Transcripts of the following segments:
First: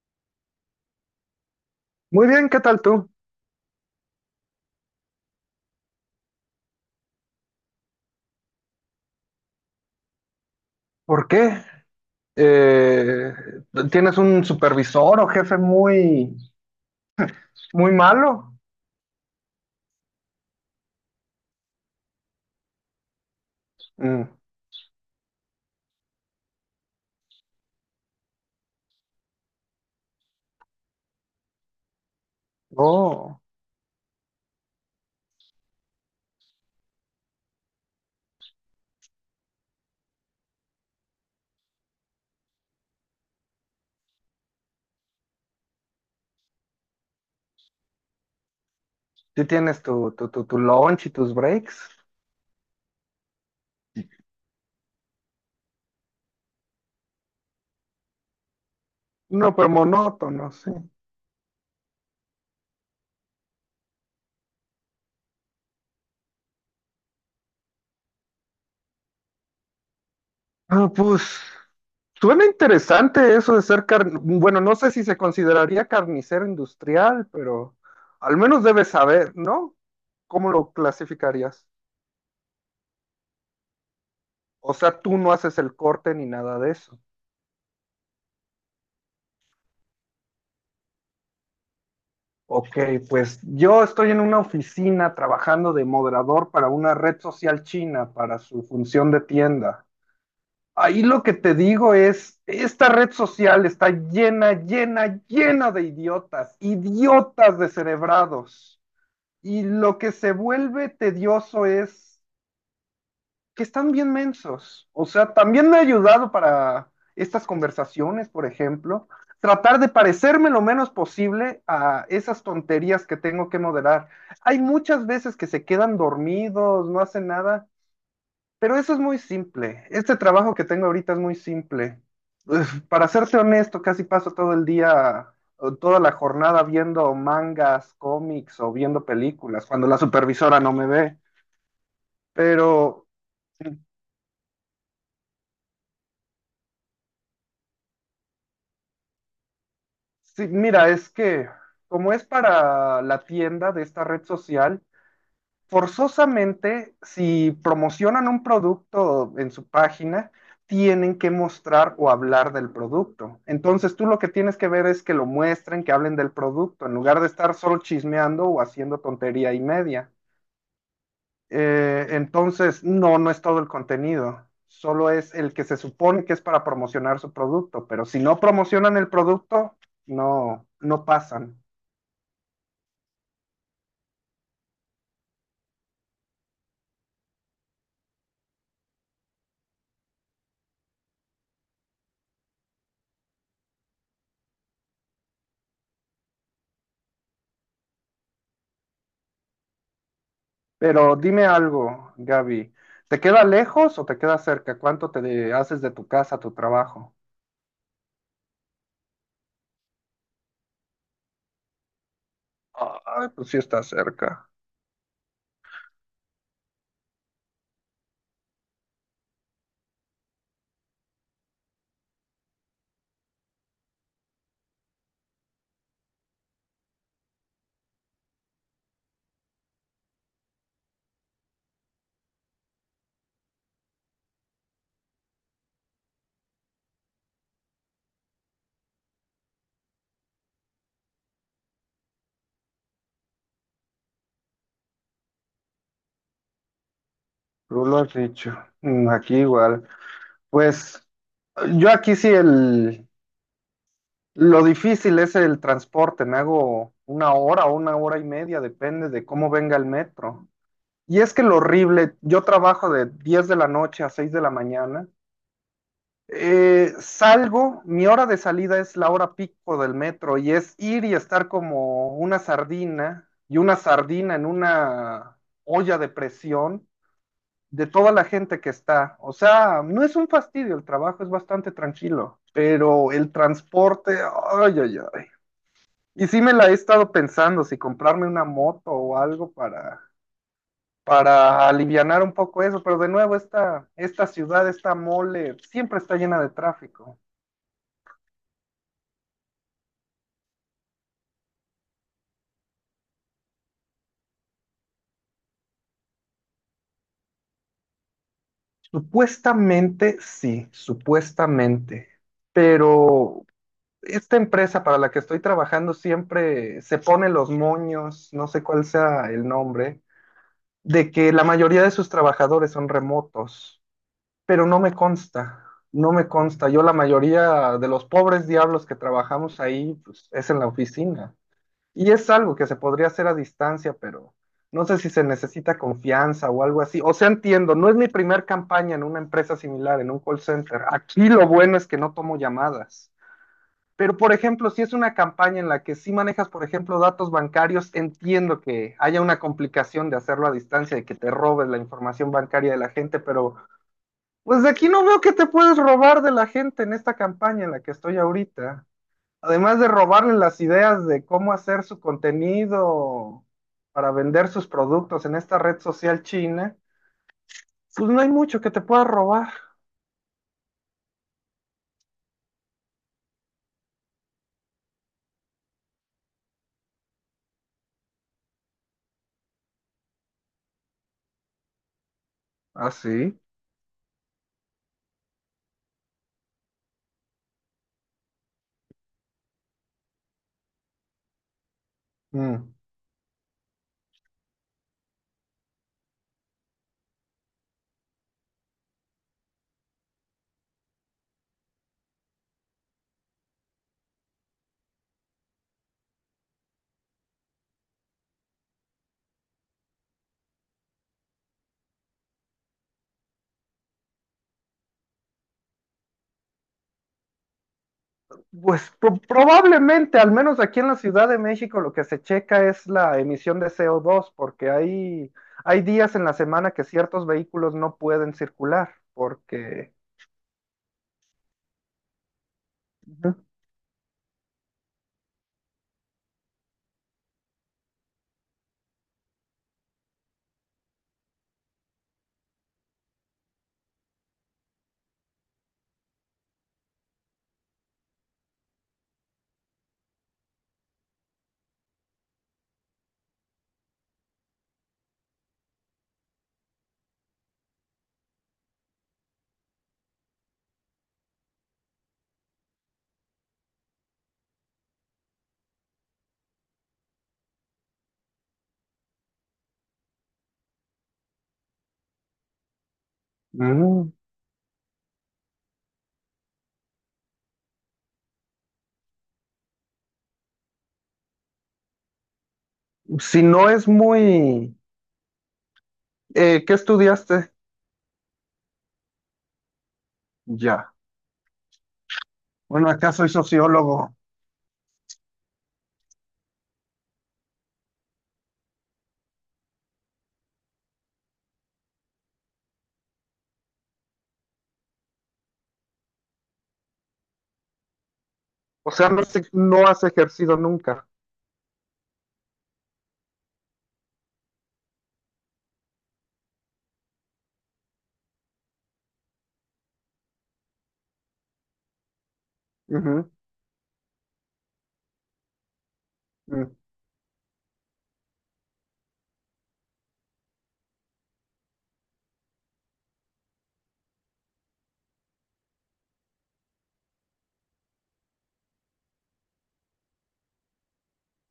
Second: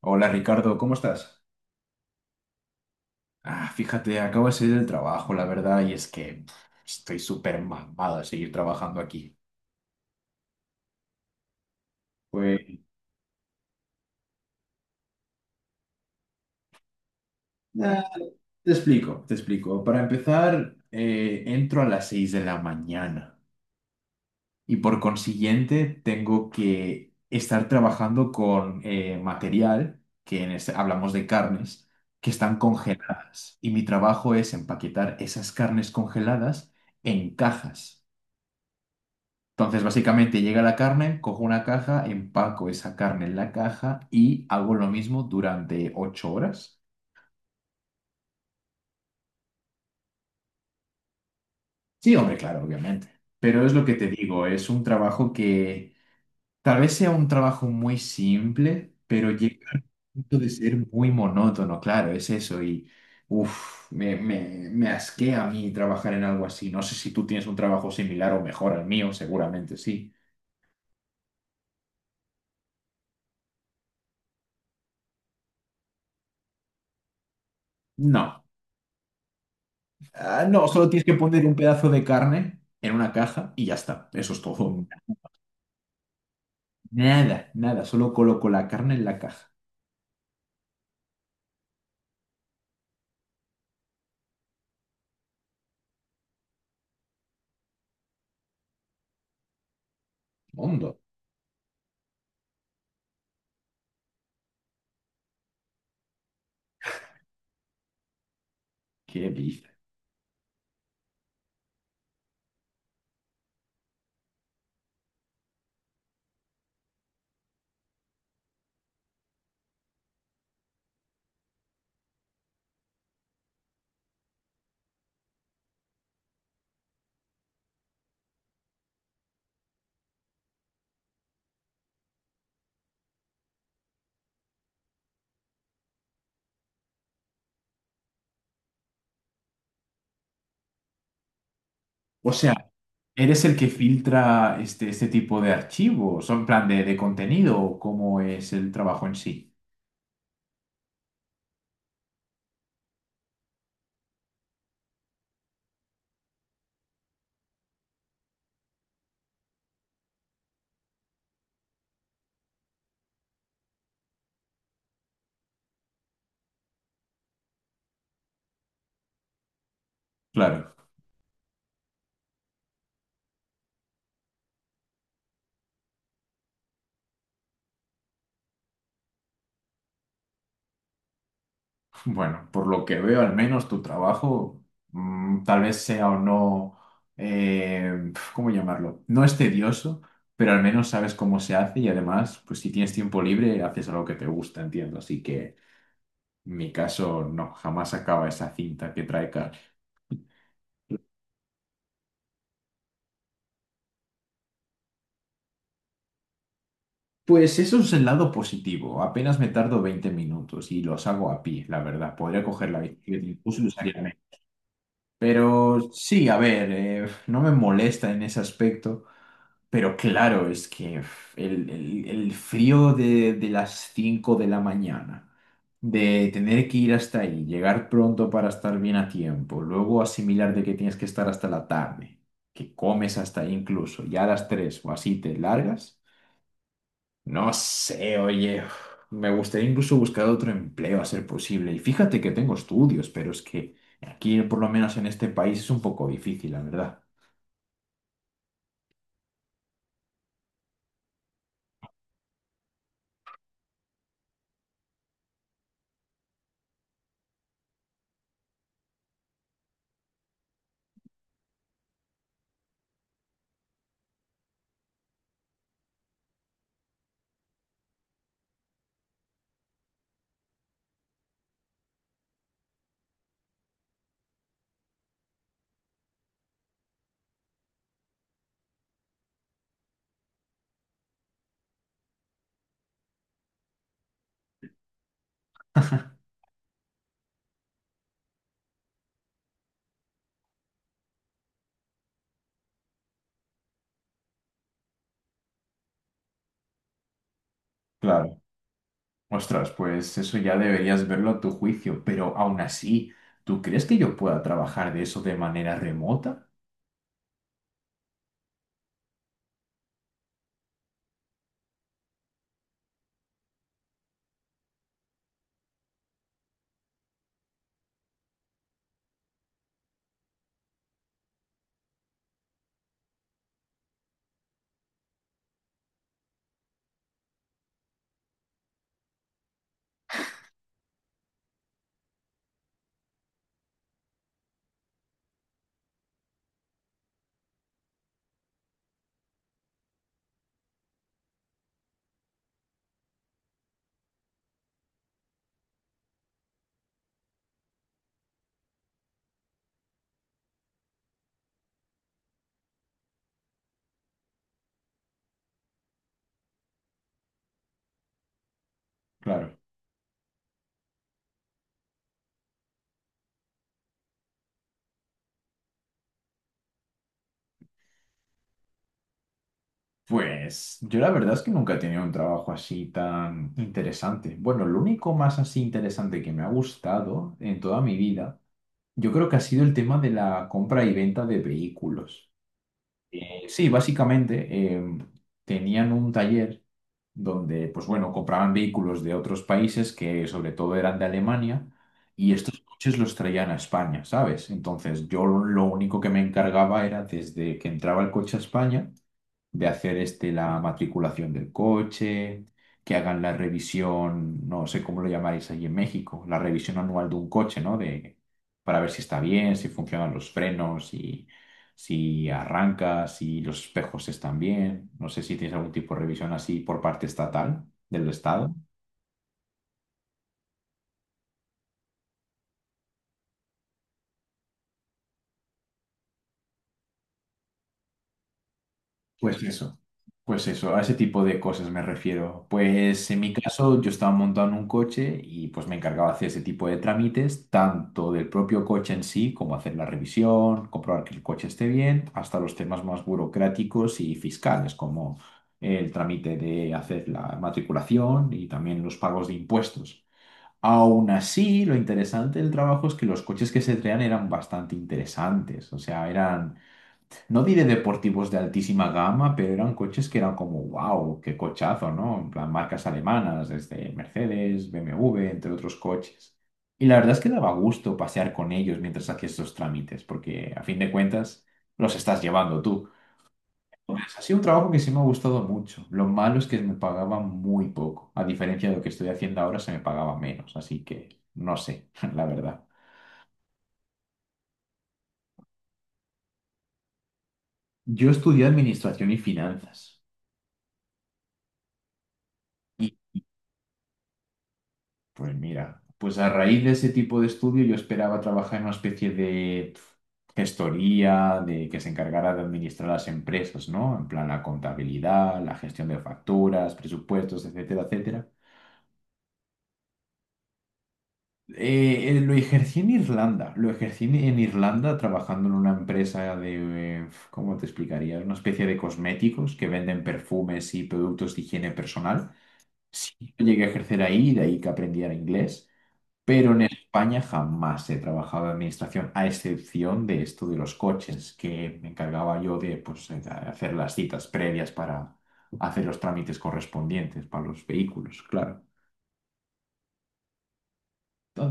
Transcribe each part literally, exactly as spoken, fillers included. Hola Ricardo, ¿cómo estás? Muy bien, ¿qué tal tú? Ah, fíjate, acabo de salir del trabajo, la verdad, y es que pf, estoy súper mamado de seguir trabajando aquí. ¿Por qué? Pues Eh, ¿tienes un supervisor o jefe muy, muy nada, malo? te explico, te explico. Para empezar, eh, entro a las seis de la mañana Mm, y por consiguiente tengo que estar trabajando con eh, material, que en este- hablamos de carnes, que están oh, congeladas. Y mi trabajo es empaquetar esas carnes congeladas en cajas. Entonces, básicamente llega la carne, cojo una caja, empaco esa carne en la caja y hago lo mismo durante ocho horas. sí tienes tu, tu, tu, tu lunch y tus breaks. Sí, hombre, claro, obviamente. Pero es lo que te digo, es un trabajo que tal vez sea un trabajo muy simple, pero No, llega pero al punto de monótono, sí. ser muy monótono, claro, es eso. Y, uff, me, me, me asquea a mí trabajar en algo así. No sé si tú tienes un trabajo similar o mejor al mío, seguramente sí. Ah, pues suena interesante eso de ser car... Bueno, no sé si se consideraría carnicero industrial, pero al No. menos debes saber, ¿no? Ah, ¿Cómo no, lo solo tienes que poner un clasificarías? pedazo de carne en una caja y ya está. Eso es O todo. sea, tú no haces el corte ni nada de eso. Nada, nada. Solo coloco la carne en la caja. Ok, pues yo estoy en una oficina trabajando de moderador para una red social china para su función de tienda. Mundo, Ahí lo que te digo es, esta red social está llena, llena, llena de idiotas, idiotas descerebrados. qué Y pizza. lo que se vuelve tedioso es que están bien mensos. O sea, también me ha ayudado para estas conversaciones, por ejemplo, tratar de parecerme lo menos posible a esas tonterías que tengo que moderar. Hay muchas veces que se quedan dormidos, no hacen nada, pero eso es muy simple. Este trabajo que tengo ahorita es muy simple. Uf, para serte honesto, casi paso todo el día, o toda la jornada viendo mangas, cómics o viendo películas, cuando la supervisora no me ve. O sea, Pero ¿eres el que filtra este, este tipo de archivos? ¿O en plan de, de contenido? ¿O cómo es el trabajo en sí? sí, mira, es que como es para la tienda de esta red social, forzosamente si promocionan un producto en su página, tienen que mostrar o hablar del producto. Entonces tú lo que tienes que ver es que lo muestren, que hablen del producto, en lugar de estar solo chismeando o haciendo tontería y media. Claro. Eh, entonces, no, no es todo el contenido. Solo es el que se supone que es para promocionar su producto, pero si no promocionan el producto, no, no pasan. Bueno, por lo que veo, al menos tu trabajo, mm, tal vez sea o no, eh, ¿cómo llamarlo? No es tedioso, pero al menos sabes cómo se hace y además, pues si tienes tiempo libre, haces algo que te gusta, entiendo. Así que en mi caso, no, jamás acaba esa cinta que trae Carl. Pero dime algo, Gaby, ¿te queda lejos o te queda cerca? ¿Cuánto te de- haces de tu casa a tu trabajo? Pues eso es el lado positivo. Apenas me tardo veinte minutos y los hago a pie, la verdad. Podría coger la bicicleta Ay, pues sí incluso y está usaría menos. cerca. Pero sí, a ver, eh, no me molesta en ese aspecto. Pero claro, es que uf, el, el- el frío de, de las cinco de la mañana, de tener que ir hasta ahí, llegar pronto para estar bien a tiempo, luego asimilar de que tienes que estar hasta la tarde, que comes hasta ahí incluso, ya a las tres o así te largas. No sé, oye, uf, me gustaría incluso buscar otro empleo a ser posible. Y fíjate que tengo estudios, pero es que aquí, por lo menos en este país, es un poco difícil, la verdad. Tú lo has dicho. Mm, aquí igual. Pues yo aquí sí el lo difícil es el transporte. Me hago una hora o una hora y media, depende de cómo venga el metro. Y es que lo horrible, yo trabajo de diez de la noche a seis de la mañana. Eh, salgo, mi hora de salida es la hora pico del metro y es ir y estar como una sardina y una sardina en una olla de presión de toda la gente que está. O sea, no es un fastidio el trabajo, es bastante tranquilo, pero el transporte, ay, ay, ay. Y sí me la he estado pensando, si comprarme una moto o algo para, para alivianar un poco eso, pero de nuevo esta, esta ciudad, esta mole, siempre está llena de tráfico. Claro. Ostras, pues eso ya deberías verlo a tu juicio, pero aún así, ¿tú crees que yo pueda trabajar de eso de manera remota? Supuestamente sí, supuestamente, pero esta empresa para la que estoy trabajando siempre se pone los moños, no sé cuál sea el nombre, de que la mayoría de sus trabajadores son remotos, pero no me consta, no me consta. Yo la mayoría de los pobres diablos que trabajamos ahí, pues, es en la oficina. Y es algo que se podría hacer a distancia, pero no sé si se necesita confianza o algo así. O sea, entiendo, no es mi primer campaña en una empresa similar, en un call center. Aquí lo bueno es que no tomo llamadas. Pero, por ejemplo, si es una campaña en la que sí manejas, por ejemplo, datos bancarios, entiendo que haya una complicación de hacerlo a distancia, de que te robes la información bancaria de la gente, pero pues de aquí no veo que te puedes robar de la gente en esta campaña en la que estoy ahorita. Claro. Además de robarle las ideas de cómo hacer su contenido para vender sus productos en esta red social china, pues no hay mucho que te pueda robar. Pues yo la verdad es que nunca he tenido un trabajo así tan interesante. Bueno, lo único más así interesante que me ha gustado en toda mi vida, yo creo que ha sido el tema de la compra y venta de vehículos. ¿Ah, sí? Eh, sí, básicamente eh, tenían un taller donde, pues bueno, compraban vehículos de otros países que sobre todo eran de Alemania y estos Mm. coches los traían a España, ¿sabes? Entonces yo lo único que me encargaba era desde que entraba el coche a España de hacer este, la matriculación del coche, que hagan la revisión, no sé cómo lo llamáis allí en México, la revisión anual de un coche, ¿no? De, para ver si está bien, si funcionan los frenos, si, si, arranca, si los espejos están bien. No sé si tienes algún tipo de revisión así por parte estatal del Estado. Pues pro- probablemente, al menos aquí en la Ciudad de México, lo que se checa es la emisión de C O dos, porque hay, hay días en la semana que ciertos vehículos no pueden circular, Pues eso, porque... pues eso, a ese tipo de cosas me refiero. Pues en mi caso yo estaba montado en un coche y pues me encargaba de hacer ese tipo de trámites, tanto del propio coche en sí, como hacer la revisión, comprobar que el coche esté bien, hasta los temas más burocráticos y fiscales, como el trámite de hacer la matriculación y también los pagos de impuestos. Aún así, lo interesante del trabajo es que los coches que se traían eran bastante interesantes, o sea, eran no diré deportivos de altísima gama, pero eran coches que eran como, wow, qué cochazo, ¿no? En plan, marcas alemanas, desde Mercedes, B M W, entre otros coches. Y la verdad es que daba gusto pasear con ellos mientras hacías estos trámites, porque a fin de cuentas los estás llevando tú. Pues, Ujú. ha sido un trabajo que sí me ha gustado mucho. Lo malo es que me pagaban muy poco. A diferencia de lo que estoy haciendo ahora, se me pagaba menos. Así que no sé, la verdad. Mm, si no es muy... eh, ¿qué estudiaste? Yo estudié administración y finanzas. Ya. Bueno, acá soy sociólogo. Pues mira, pues a raíz de ese tipo de estudio yo esperaba trabajar en una especie de pf, gestoría, de que se encargara de administrar las empresas, ¿no? En plan la contabilidad, la gestión de facturas, presupuestos, etcétera, etcétera. O sea, no, se- no has ejercido nunca. Eh, eh, lo ejercí en Irlanda, lo ejercí en en Irlanda trabajando en una empresa de, eh, ¿cómo te explicaría? Una especie de cosméticos que venden perfumes y productos de higiene personal. Ujú, Sí, llegué a ejercer ahí, de ahí que aprendiera inglés. Pero en mm. España jamás he trabajado en administración, a excepción de esto de los coches, que me encargaba yo de, pues, eh, hacer las citas previas para hacer los trámites correspondientes para los vehículos, claro.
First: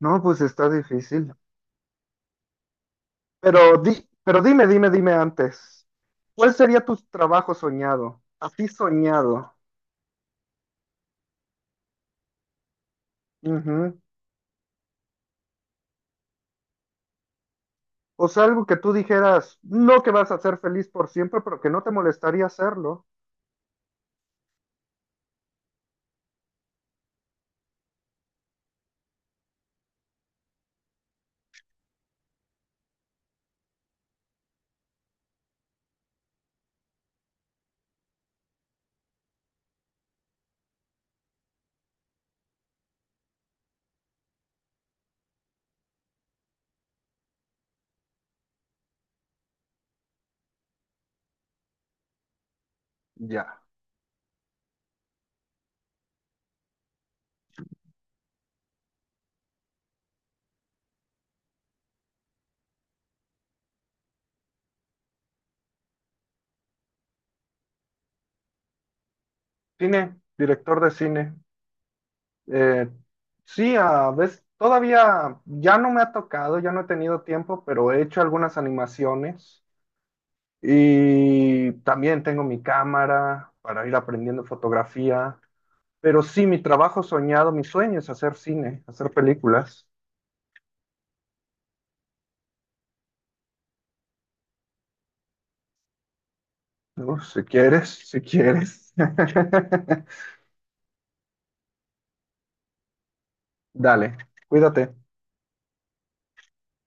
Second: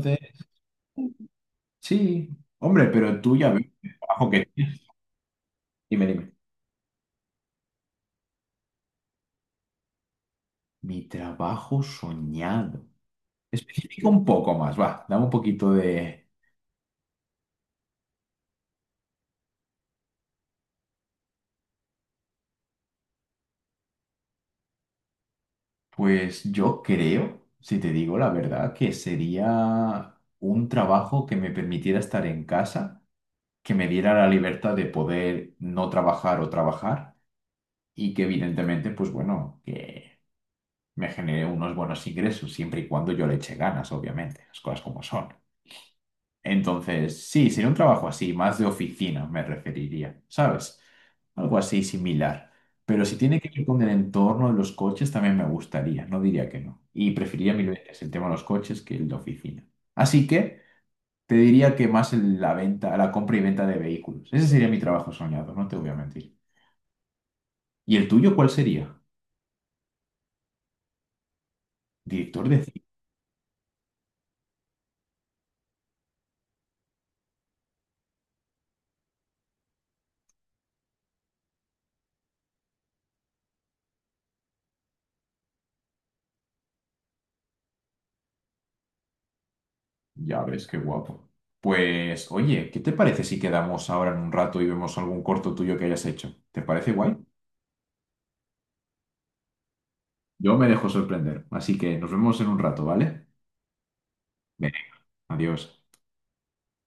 No, pues está difícil. sí, hombre, pero tú ya ves Pero, di, el trabajo pero que dime, tienes. dime, dime antes. Dime, dime. ¿Cuál sería tu trabajo soñado? Así soñado. Mi trabajo soñado. Ujú. Especifica un poco más, va, dame un poquito de... O sea, algo que tú dijeras, no que vas a ser feliz por siempre, pero que no te molestaría hacerlo. Pues yo creo, si te digo la verdad, que sería un trabajo que me permitiera estar en casa que me diera la libertad de poder no trabajar o trabajar y que evidentemente, pues bueno, que me genere unos buenos ingresos siempre y cuando yo le eche ganas, obviamente, las cosas como son. Entonces, sí, sería un trabajo así, más de oficina me referiría, ¿sabes? Algo así similar. Pero si tiene que Ya. ver con el entorno de los coches, también me gustaría, no diría que no. Y preferiría mil veces el tema de los coches que el de oficina. Así que... Te diría que más el- la venta, la compra y venta de vehículos. Ese sería mi trabajo soñado, no te voy a mentir. ¿Y el tuyo cuál sería? Cine, director de cine. Director de cine. Eh, sí, a veces todavía ya no me ha tocado, ya no he tenido tiempo, pero he hecho algunas animaciones. Y también tengo mi cámara para ir aprendiendo fotografía. Pero sí, mi trabajo soñado, mi sueño es hacer cine, hacer películas. Ya ves, qué guapo. Pues, oye, ¿qué te parece si quedamos ahora en un rato y vemos algún corto tuyo que hayas hecho? ¿Te parece guay? ¿No? Si quieres, si quieres. Yo me dejo sorprender, así que nos vemos en un rato, ¿vale? Dale, Venga, cuídate. adiós.